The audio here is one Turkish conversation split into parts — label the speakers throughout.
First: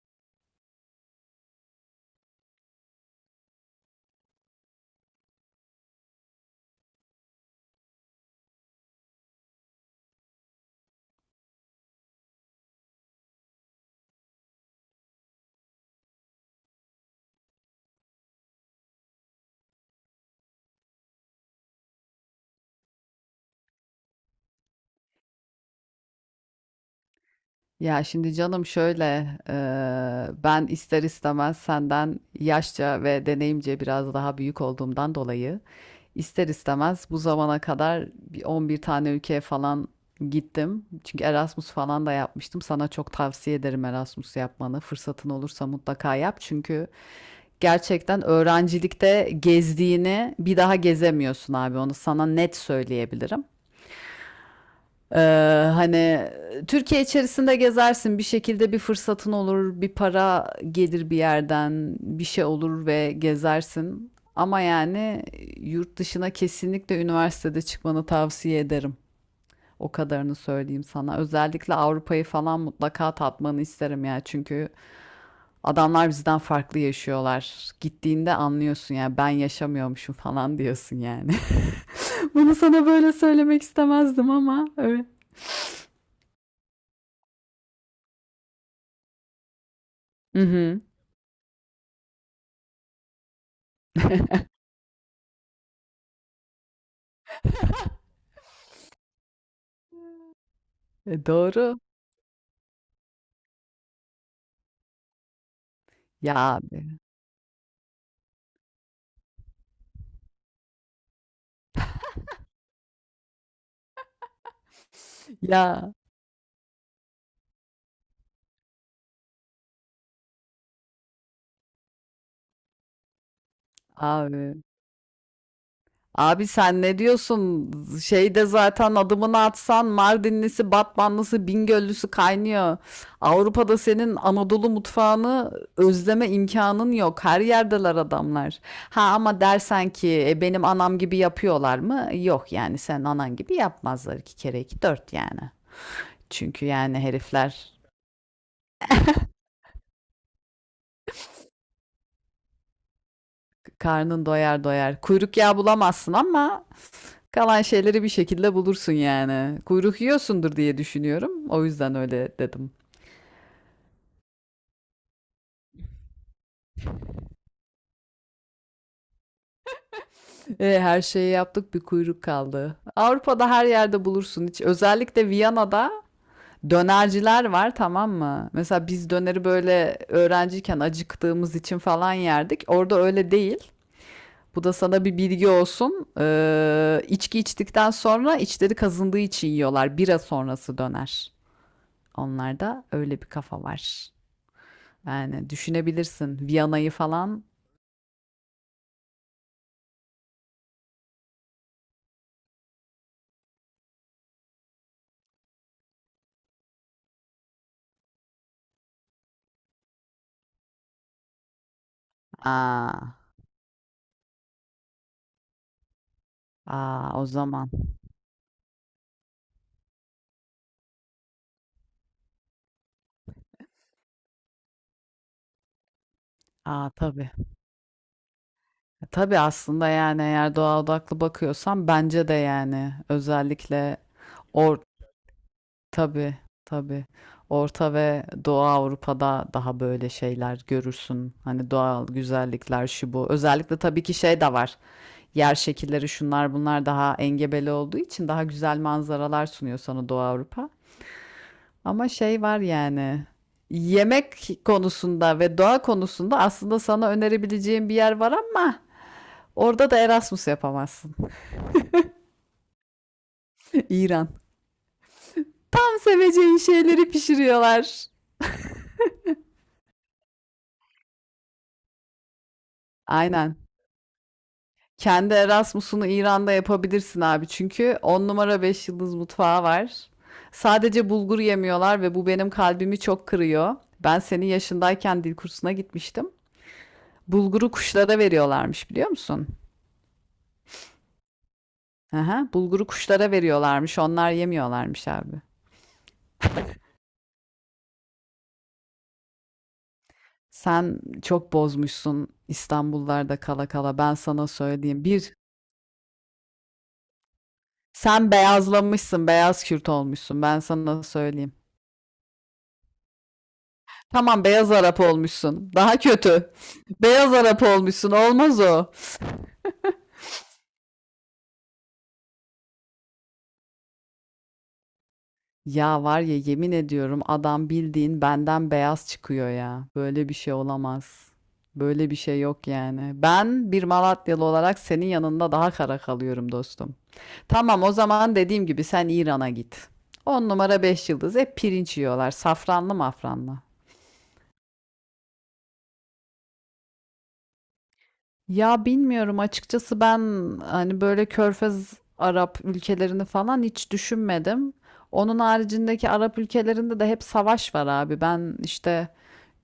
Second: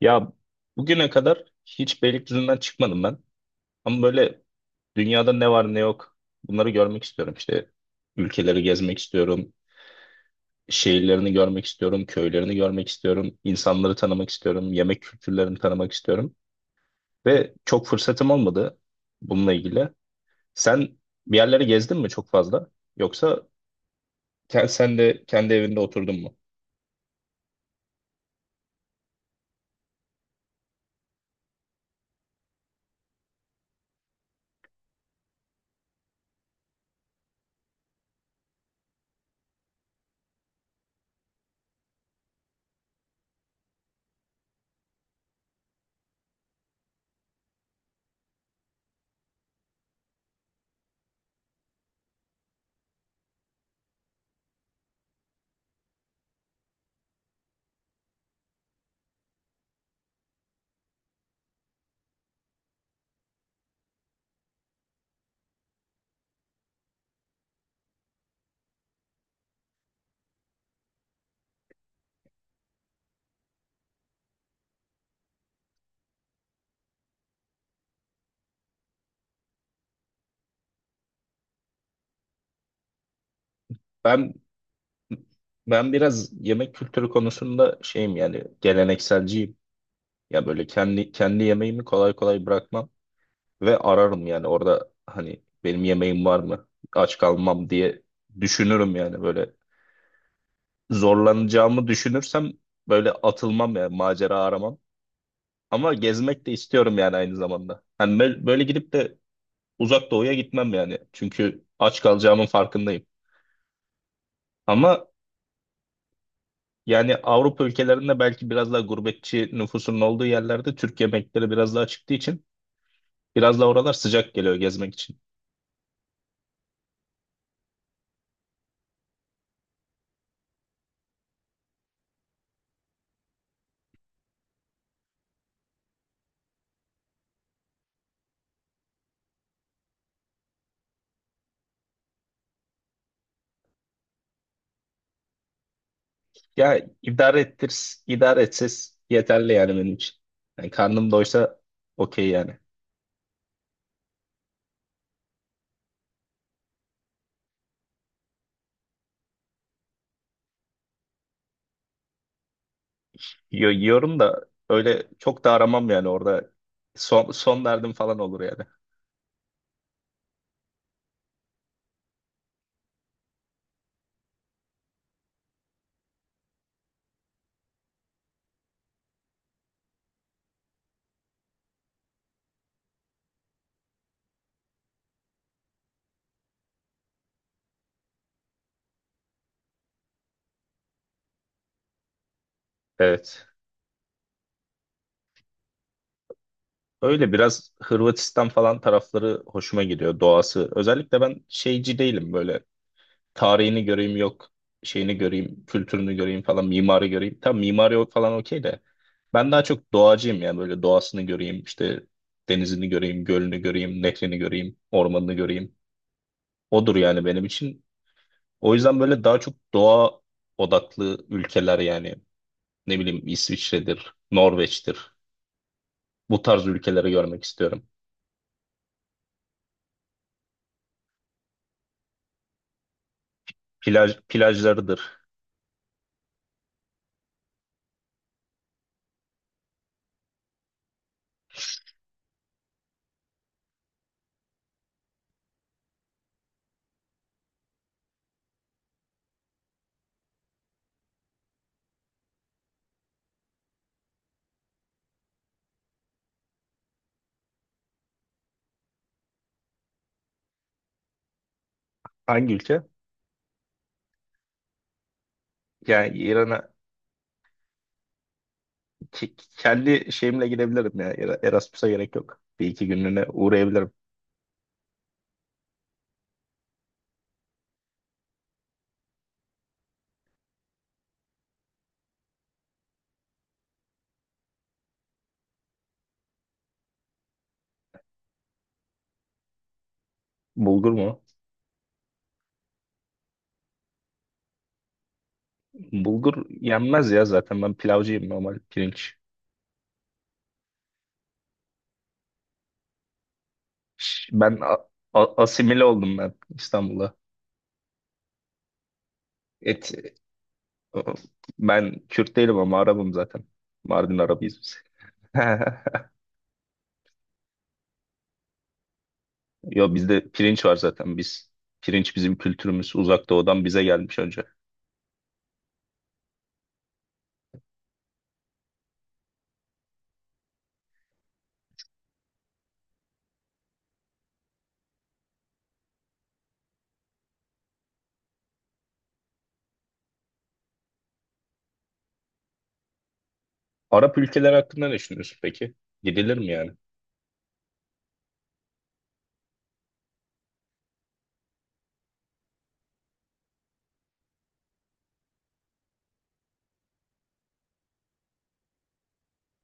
Speaker 1: Ya, bugüne kadar hiç Beylikdüzü'nden çıkmadım ben. Ama böyle dünyada ne var ne yok bunları görmek istiyorum. İşte ülkeleri gezmek istiyorum. Şehirlerini görmek istiyorum. Köylerini görmek istiyorum. İnsanları tanımak istiyorum. Yemek kültürlerini tanımak istiyorum. Ve çok fırsatım olmadı bununla ilgili. Sen bir yerlere gezdin mi çok fazla? Yoksa sen de kendi evinde oturdun mu?
Speaker 2: Ya şimdi canım şöyle, ben ister istemez senden yaşça ve deneyimce biraz daha büyük olduğumdan dolayı ister istemez bu zamana kadar bir 11 tane ülkeye falan gittim. Çünkü Erasmus falan da yapmıştım. Sana çok tavsiye ederim Erasmus yapmanı. Fırsatın olursa mutlaka yap. Çünkü gerçekten öğrencilikte gezdiğini bir daha gezemiyorsun abi. Onu sana net söyleyebilirim. Ee, hani Türkiye içerisinde gezersin bir şekilde, bir fırsatın olur, bir para gelir bir yerden, bir şey olur ve gezersin, ama yani yurt dışına kesinlikle üniversitede çıkmanı tavsiye ederim, o kadarını söyleyeyim sana. Özellikle Avrupa'yı falan mutlaka tatmanı isterim ya, çünkü adamlar bizden farklı yaşıyorlar. Gittiğinde anlıyorsun, ya ben yaşamıyormuşum falan diyorsun yani. Bunu sana böyle söylemek istemezdim,
Speaker 1: Ben
Speaker 2: ama evet.
Speaker 1: ben biraz yemek kültürü konusunda şeyim yani gelenekselciyim.
Speaker 2: Hı
Speaker 1: Ya böyle
Speaker 2: hı.
Speaker 1: kendi yemeğimi kolay kolay bırakmam ve ararım yani orada hani benim yemeğim var mı? Aç kalmam diye düşünürüm yani böyle
Speaker 2: E, doğru.
Speaker 1: zorlanacağımı düşünürsem böyle atılmam yani macera aramam. Ama
Speaker 2: Ya
Speaker 1: gezmek de istiyorum
Speaker 2: abi.
Speaker 1: yani aynı zamanda. Hani böyle gidip de uzak doğuya gitmem yani. Çünkü aç kalacağımın farkındayım. Ama
Speaker 2: Ya
Speaker 1: yani Avrupa ülkelerinde belki biraz daha gurbetçi nüfusun olduğu yerlerde Türk yemekleri biraz daha çıktığı için biraz daha oralar sıcak geliyor
Speaker 2: abi.
Speaker 1: gezmek için.
Speaker 2: Abi sen ne diyorsun? Şeyde zaten adımını atsan Mardinlisi, Batmanlısı, Bingöllüsü kaynıyor. Avrupa'da senin Anadolu mutfağını özleme imkanın yok. Her yerdeler adamlar. Ha, ama dersen ki "E, benim anam gibi yapıyorlar mı?" Yok yani, sen anan gibi yapmazlar, iki kere iki dört yani. Çünkü
Speaker 1: Ya
Speaker 2: yani
Speaker 1: idare ettir,
Speaker 2: herifler
Speaker 1: idare etsiz yeterli yani benim için. Yani karnım doysa okey yani.
Speaker 2: karnın doyar doyar. Kuyruk yağı bulamazsın, ama kalan şeyleri bir şekilde bulursun yani. Kuyruk yiyorsundur diye düşünüyorum. O yüzden öyle dedim.
Speaker 1: Yiyorum da öyle çok da aramam yani orada. Son, son derdim falan olur yani.
Speaker 2: E, her şeyi yaptık, bir kuyruk kaldı. Avrupa'da her yerde bulursun. Hiç, özellikle Viyana'da dönerciler var, tamam mı? Mesela biz döneri böyle öğrenciyken acıktığımız için falan yerdik. Orada öyle değil. Bu da sana bir bilgi olsun. İçki içtikten sonra içleri kazındığı için yiyorlar. Bira sonrası döner. Onlarda öyle bir
Speaker 1: Evet.
Speaker 2: kafa var. Yani düşünebilirsin Viyana'yı
Speaker 1: Öyle
Speaker 2: falan.
Speaker 1: biraz Hırvatistan falan tarafları hoşuma gidiyor doğası. Özellikle ben şeyci değilim böyle. Tarihini göreyim yok, şeyini göreyim, kültürünü göreyim falan, mimari göreyim. Tam mimari falan okey de. Ben daha çok doğacıyım ya böyle doğasını göreyim işte denizini
Speaker 2: Aa,
Speaker 1: göreyim, gölünü göreyim, nehrini göreyim, ormanını göreyim. Odur
Speaker 2: aa, o
Speaker 1: yani benim
Speaker 2: zaman.
Speaker 1: için. O yüzden böyle daha çok doğa odaklı ülkeler yani ne bileyim İsviçre'dir, Norveç'tir. Bu tarz
Speaker 2: Aa
Speaker 1: ülkeleri
Speaker 2: tabii.
Speaker 1: görmek istiyorum.
Speaker 2: E, tabii. Aslında yani, eğer doğa odaklı bakıyorsan, bence de yani, özellikle or
Speaker 1: Plajlarıdır.
Speaker 2: tabii tabii Orta ve Doğu Avrupa'da daha böyle şeyler görürsün. Hani doğal güzellikler, şu bu. Özellikle tabii ki şey de var. Yer şekilleri, şunlar bunlar daha engebeli olduğu için daha güzel manzaralar sunuyor sana Doğu Avrupa. Ama şey var yani. Yemek konusunda ve doğa konusunda aslında sana önerebileceğim bir yer var, ama orada da Erasmus yapamazsın.
Speaker 1: Hangi ülke?
Speaker 2: İran. Tam
Speaker 1: Yani
Speaker 2: seveceğin
Speaker 1: İran'a
Speaker 2: şeyleri pişiriyorlar.
Speaker 1: kendi şeyimle gidebilirim ya. Erasmus'a gerek yok. Bir iki günlüğüne
Speaker 2: Aynen.
Speaker 1: uğrayabilirim.
Speaker 2: Kendi Erasmus'unu İran'da yapabilirsin abi. Çünkü 10 numara 5 yıldız mutfağı var. Sadece bulgur yemiyorlar ve bu benim kalbimi çok kırıyor. Ben senin yaşındayken dil kursuna gitmiştim. Bulguru kuşlara veriyorlarmış, biliyor musun?
Speaker 1: Bulgur mu?
Speaker 2: Aha, bulguru kuşlara veriyorlarmış. Onlar yemiyorlarmış abi.
Speaker 1: Bulgur yenmez ya zaten ben pilavcıyım normal pirinç.
Speaker 2: Sen çok bozmuşsun İstanbullarda kala kala. Ben sana
Speaker 1: Ben
Speaker 2: söyleyeyim.
Speaker 1: asimile oldum ben İstanbul'a.
Speaker 2: Sen beyazlamışsın. Beyaz
Speaker 1: Et,
Speaker 2: Kürt olmuşsun. Ben sana söyleyeyim.
Speaker 1: ben Kürt değilim ama Arabım zaten. Mardin
Speaker 2: Tamam,
Speaker 1: Arabıyız
Speaker 2: beyaz
Speaker 1: biz.
Speaker 2: Arap olmuşsun. Daha kötü. Beyaz Arap olmuşsun. Olmaz o.
Speaker 1: Yo, bizde pirinç var zaten biz. Pirinç bizim kültürümüz. Uzak Doğu'dan bize gelmiş önce.
Speaker 2: Ya var ya, yemin ediyorum, adam bildiğin benden beyaz çıkıyor ya. Böyle bir şey olamaz. Böyle bir şey yok yani. Ben bir Malatyalı olarak senin yanında daha kara kalıyorum dostum. Tamam, o zaman dediğim gibi, sen İran'a git. 10 numara 5 yıldız, hep pirinç yiyorlar. Safranlı mafranlı.
Speaker 1: Arap ülkeleri hakkında ne düşünüyorsun peki? Gidilir mi yani?
Speaker 2: Ya bilmiyorum açıkçası, ben hani böyle Körfez Arap ülkelerini falan hiç düşünmedim. Onun haricindeki Arap ülkelerinde de hep savaş var abi. Ben işte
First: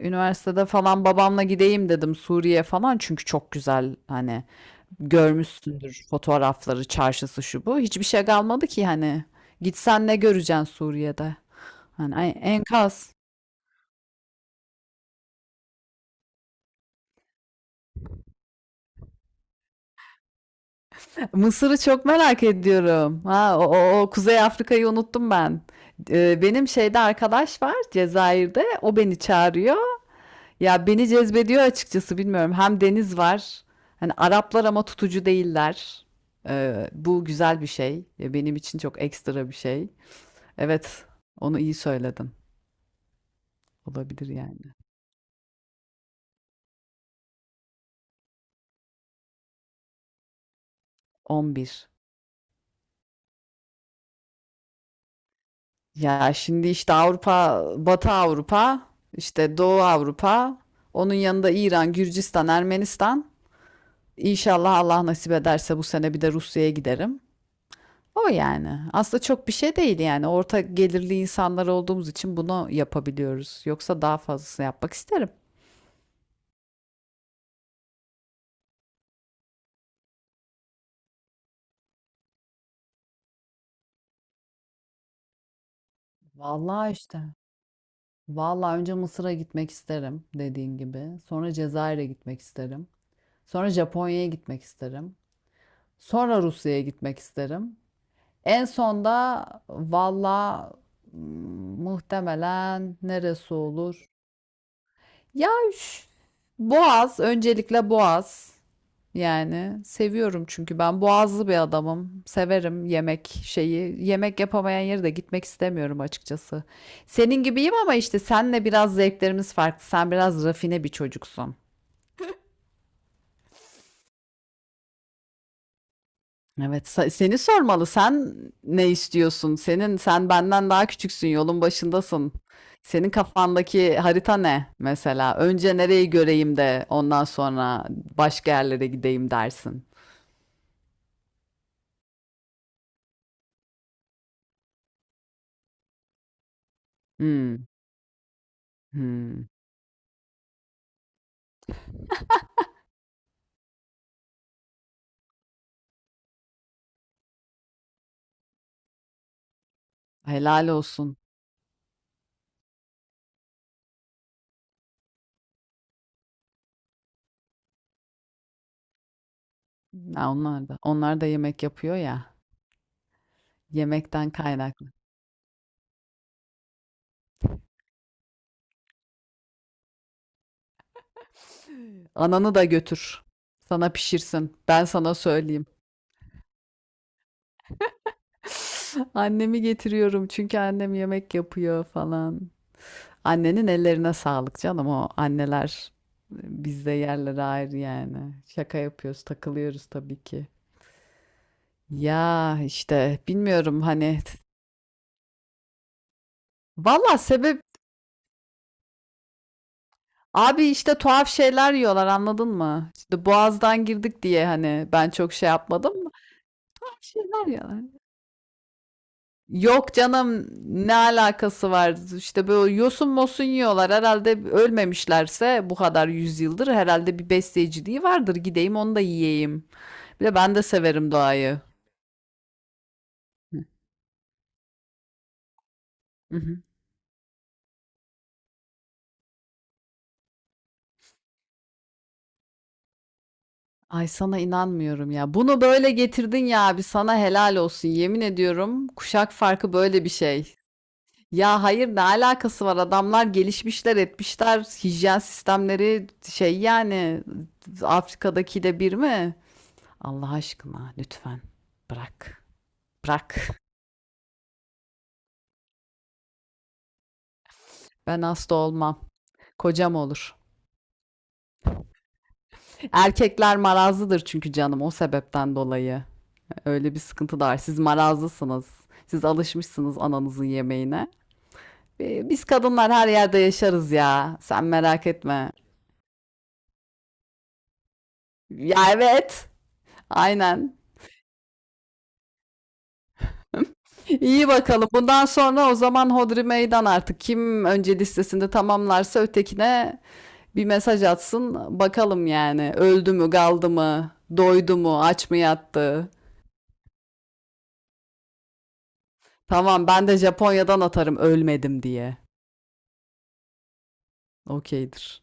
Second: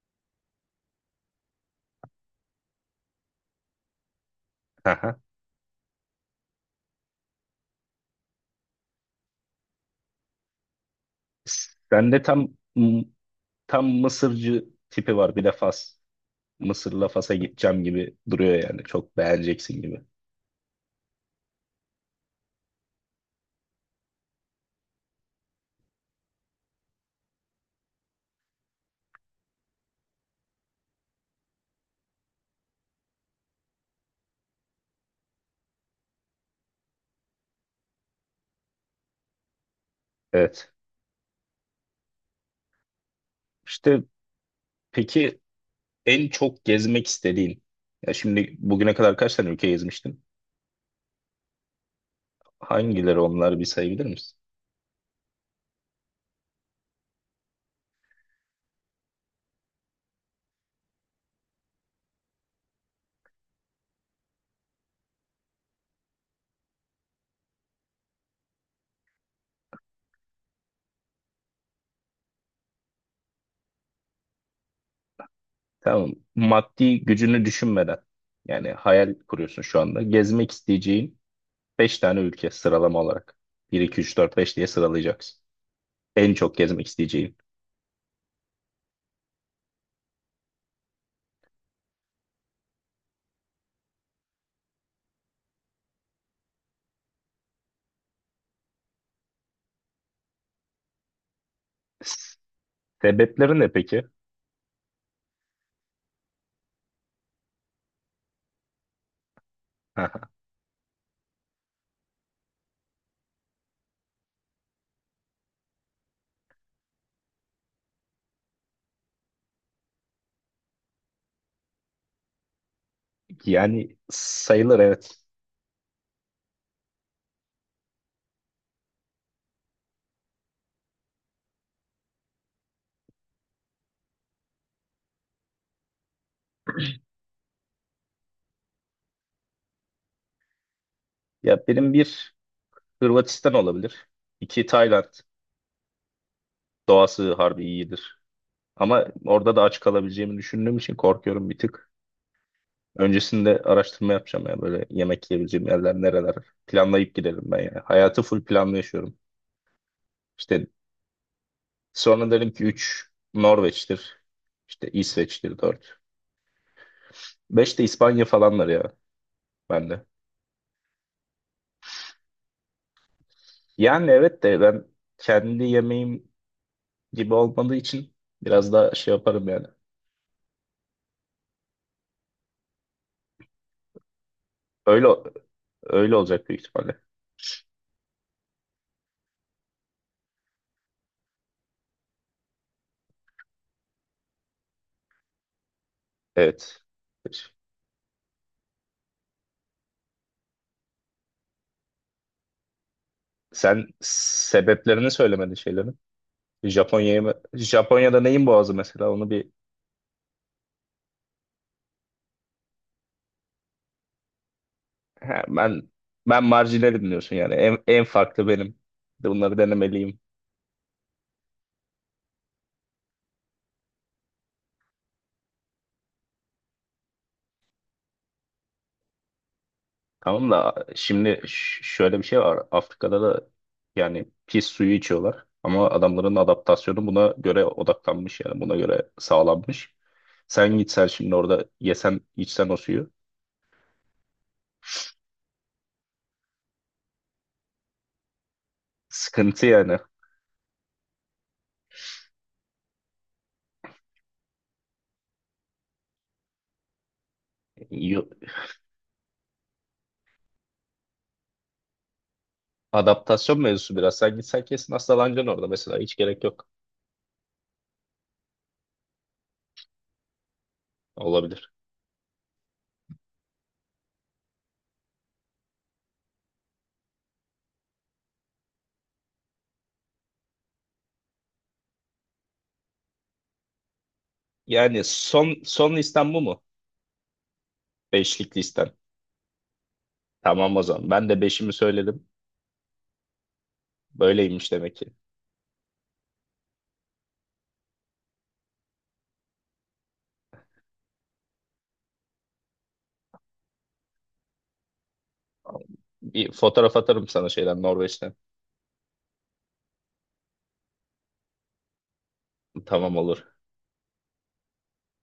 Speaker 2: üniversitede falan babamla gideyim dedim Suriye falan, çünkü çok güzel. Hani
Speaker 1: Aha.
Speaker 2: görmüşsündür fotoğrafları, çarşısı, şu bu. Hiçbir şey kalmadı ki hani. Gitsen ne göreceksin Suriye'de? Hani
Speaker 1: Sende tam
Speaker 2: enkaz.
Speaker 1: tam Mısırcı tipi var. Bir de Fas. Mısır'la Fas'a gideceğim gibi duruyor yani. Çok beğeneceksin gibi.
Speaker 2: Mısır'ı çok merak ediyorum. Ha, o Kuzey Afrika'yı unuttum ben. Benim şeyde arkadaş var Cezayir'de. O beni çağırıyor. Ya beni cezbediyor açıkçası, bilmiyorum. Hem deniz var. Hani Araplar, ama tutucu değiller. Bu güzel bir şey. Ya benim için çok ekstra bir şey.
Speaker 1: Evet.
Speaker 2: Evet, onu iyi söyledin.
Speaker 1: İşte
Speaker 2: Olabilir yani.
Speaker 1: peki, en çok gezmek istediğin. Ya şimdi bugüne kadar kaç tane ülke gezmiştin?
Speaker 2: 11.
Speaker 1: Hangileri onlar, bir sayabilir misin?
Speaker 2: Ya şimdi işte Avrupa, Batı Avrupa, işte Doğu Avrupa, onun yanında İran, Gürcistan, Ermenistan. İnşallah Allah nasip ederse bu sene bir de Rusya'ya giderim. O yani. Aslında çok bir şey değil yani. Orta gelirli insanlar olduğumuz için bunu yapabiliyoruz. Yoksa daha fazlasını yapmak isterim.
Speaker 1: Tamam. Maddi gücünü düşünmeden yani hayal kuruyorsun şu anda. Gezmek isteyeceğin beş tane ülke, sıralama olarak. Bir iki üç dört beş diye sıralayacaksın. En çok gezmek
Speaker 2: Vallahi işte.
Speaker 1: isteyeceğin.
Speaker 2: Vallahi önce Mısır'a gitmek isterim dediğin gibi. Sonra Cezayir'e gitmek isterim. Sonra Japonya'ya gitmek isterim. Sonra Rusya'ya gitmek isterim. En son da valla, mm, muhtemelen neresi
Speaker 1: Sebepleri ne peki?
Speaker 2: olur? Ya üf, Boğaz, öncelikle Boğaz. Yani seviyorum, çünkü ben boğazlı bir adamım. Severim yemek şeyi. Yemek yapamayan yere de gitmek istemiyorum açıkçası. Senin gibiyim, ama işte senle biraz zevklerimiz farklı. Sen biraz rafine bir çocuksun.
Speaker 1: Yani sayılır, evet.
Speaker 2: Evet, seni sormalı. Sen ne istiyorsun? Sen benden daha küçüksün, yolun başındasın. Senin kafandaki harita ne mesela? Önce nereyi göreyim de ondan sonra başka yerlere gideyim dersin.
Speaker 1: Ya benim bir, Hırvatistan olabilir. İki, Tayland. Doğası harbi
Speaker 2: Hmm.
Speaker 1: iyidir. Ama
Speaker 2: Hımm.
Speaker 1: orada da aç kalabileceğimi düşündüğüm için korkuyorum bir tık. Öncesinde araştırma yapacağım ya böyle, yemek yiyebileceğim yerler nereler. Planlayıp gidelim ben yani. Hayatı full planlı yaşıyorum. İşte
Speaker 2: Helal olsun.
Speaker 1: sonra derim ki, 3 Norveç'tir. İşte İsveç'tir 4. 5 de İspanya falanlar ya bende.
Speaker 2: Ya, onlar da yemek yapıyor ya,
Speaker 1: Yani
Speaker 2: yemekten
Speaker 1: evet de ben
Speaker 2: kaynaklı.
Speaker 1: kendi yemeğim gibi olmadığı için biraz daha şey yaparım yani.
Speaker 2: Ananı da götür. Sana pişirsin. Ben
Speaker 1: Öyle
Speaker 2: sana söyleyeyim.
Speaker 1: öyle olacak büyük ihtimalle.
Speaker 2: Annemi getiriyorum, çünkü annem yemek yapıyor falan. Annenin ellerine sağlık canım. O anneler, e,
Speaker 1: Evet.
Speaker 2: bizde yerleri ayrı yani. Şaka yapıyoruz, takılıyoruz tabii ki. Ya, işte bilmiyorum
Speaker 1: Sen
Speaker 2: hani.
Speaker 1: sebeplerini söylemedin şeylerin.
Speaker 2: Valla sebep
Speaker 1: Japonya'da neyin boğazı mesela, onu bir.
Speaker 2: Abi işte tuhaf şeyler yiyorlar, anladın mı? İşte Boğaz'dan girdik diye hani ben çok
Speaker 1: Ha,
Speaker 2: şey
Speaker 1: ben
Speaker 2: yapmadım mı?
Speaker 1: ben
Speaker 2: Tuhaf
Speaker 1: marjinalim diyorsun
Speaker 2: şeyler
Speaker 1: yani en,
Speaker 2: yiyorlar.
Speaker 1: en farklı benim. Bunları
Speaker 2: Yok
Speaker 1: denemeliyim.
Speaker 2: canım, ne alakası var? İşte böyle yosun mosun yiyorlar. Herhalde ölmemişlerse bu kadar yüzyıldır, herhalde bir besleyiciliği vardır. Gideyim onu da yiyeyim. Bir de
Speaker 1: Tamam
Speaker 2: ben de
Speaker 1: da
Speaker 2: severim
Speaker 1: şimdi
Speaker 2: doğayı.
Speaker 1: şöyle bir şey var. Afrika'da da
Speaker 2: Hı,
Speaker 1: yani pis suyu içiyorlar ama adamların
Speaker 2: hı hı.
Speaker 1: adaptasyonu buna göre odaklanmış yani buna göre sağlanmış. Sen gitsen şimdi orada yesen içsen o suyu,
Speaker 2: Ay, sana inanmıyorum ya. Bunu böyle getirdin ya abi, sana helal olsun. Yemin ediyorum, kuşak
Speaker 1: sıkıntı
Speaker 2: farkı
Speaker 1: yani.
Speaker 2: böyle bir şey. Ya hayır, ne alakası var? Adamlar gelişmişler, etmişler. Hijyen sistemleri şey yani,
Speaker 1: Yo-
Speaker 2: Afrika'dakiyle bir mi? Allah aşkına lütfen bırak. Bırak.
Speaker 1: Adaptasyon mevzusu biraz. Sen gitsen kesin hastalanacaksın orada mesela. Hiç gerek yok.
Speaker 2: Ben hasta olmam. Kocam olur.
Speaker 1: Olabilir.
Speaker 2: Erkekler marazlıdır çünkü canım, o sebepten dolayı. Öyle bir sıkıntı da var. Siz marazlısınız. Siz alışmışsınız ananızın yemeğine. Biz kadınlar her yerde yaşarız ya. Sen
Speaker 1: Yani
Speaker 2: merak etme.
Speaker 1: son listem bu mu? Beşlik listem.
Speaker 2: Ya evet.
Speaker 1: Tamam
Speaker 2: Aynen.
Speaker 1: o zaman. Ben de beşimi söyledim.
Speaker 2: İyi
Speaker 1: Böyleymiş
Speaker 2: bakalım.
Speaker 1: demek ki.
Speaker 2: Bundan sonra o zaman hodri meydan artık. Kim önce listesinde tamamlarsa ötekine bir mesaj atsın. Bakalım yani. Öldü mü, kaldı mı, doydu mu, aç mı yattı?
Speaker 1: Bir fotoğraf atarım sana şeyden, Norveç'ten.
Speaker 2: Tamam, ben de Japonya'dan atarım ölmedim diye.
Speaker 1: Tamam, olur.
Speaker 2: Okeydir.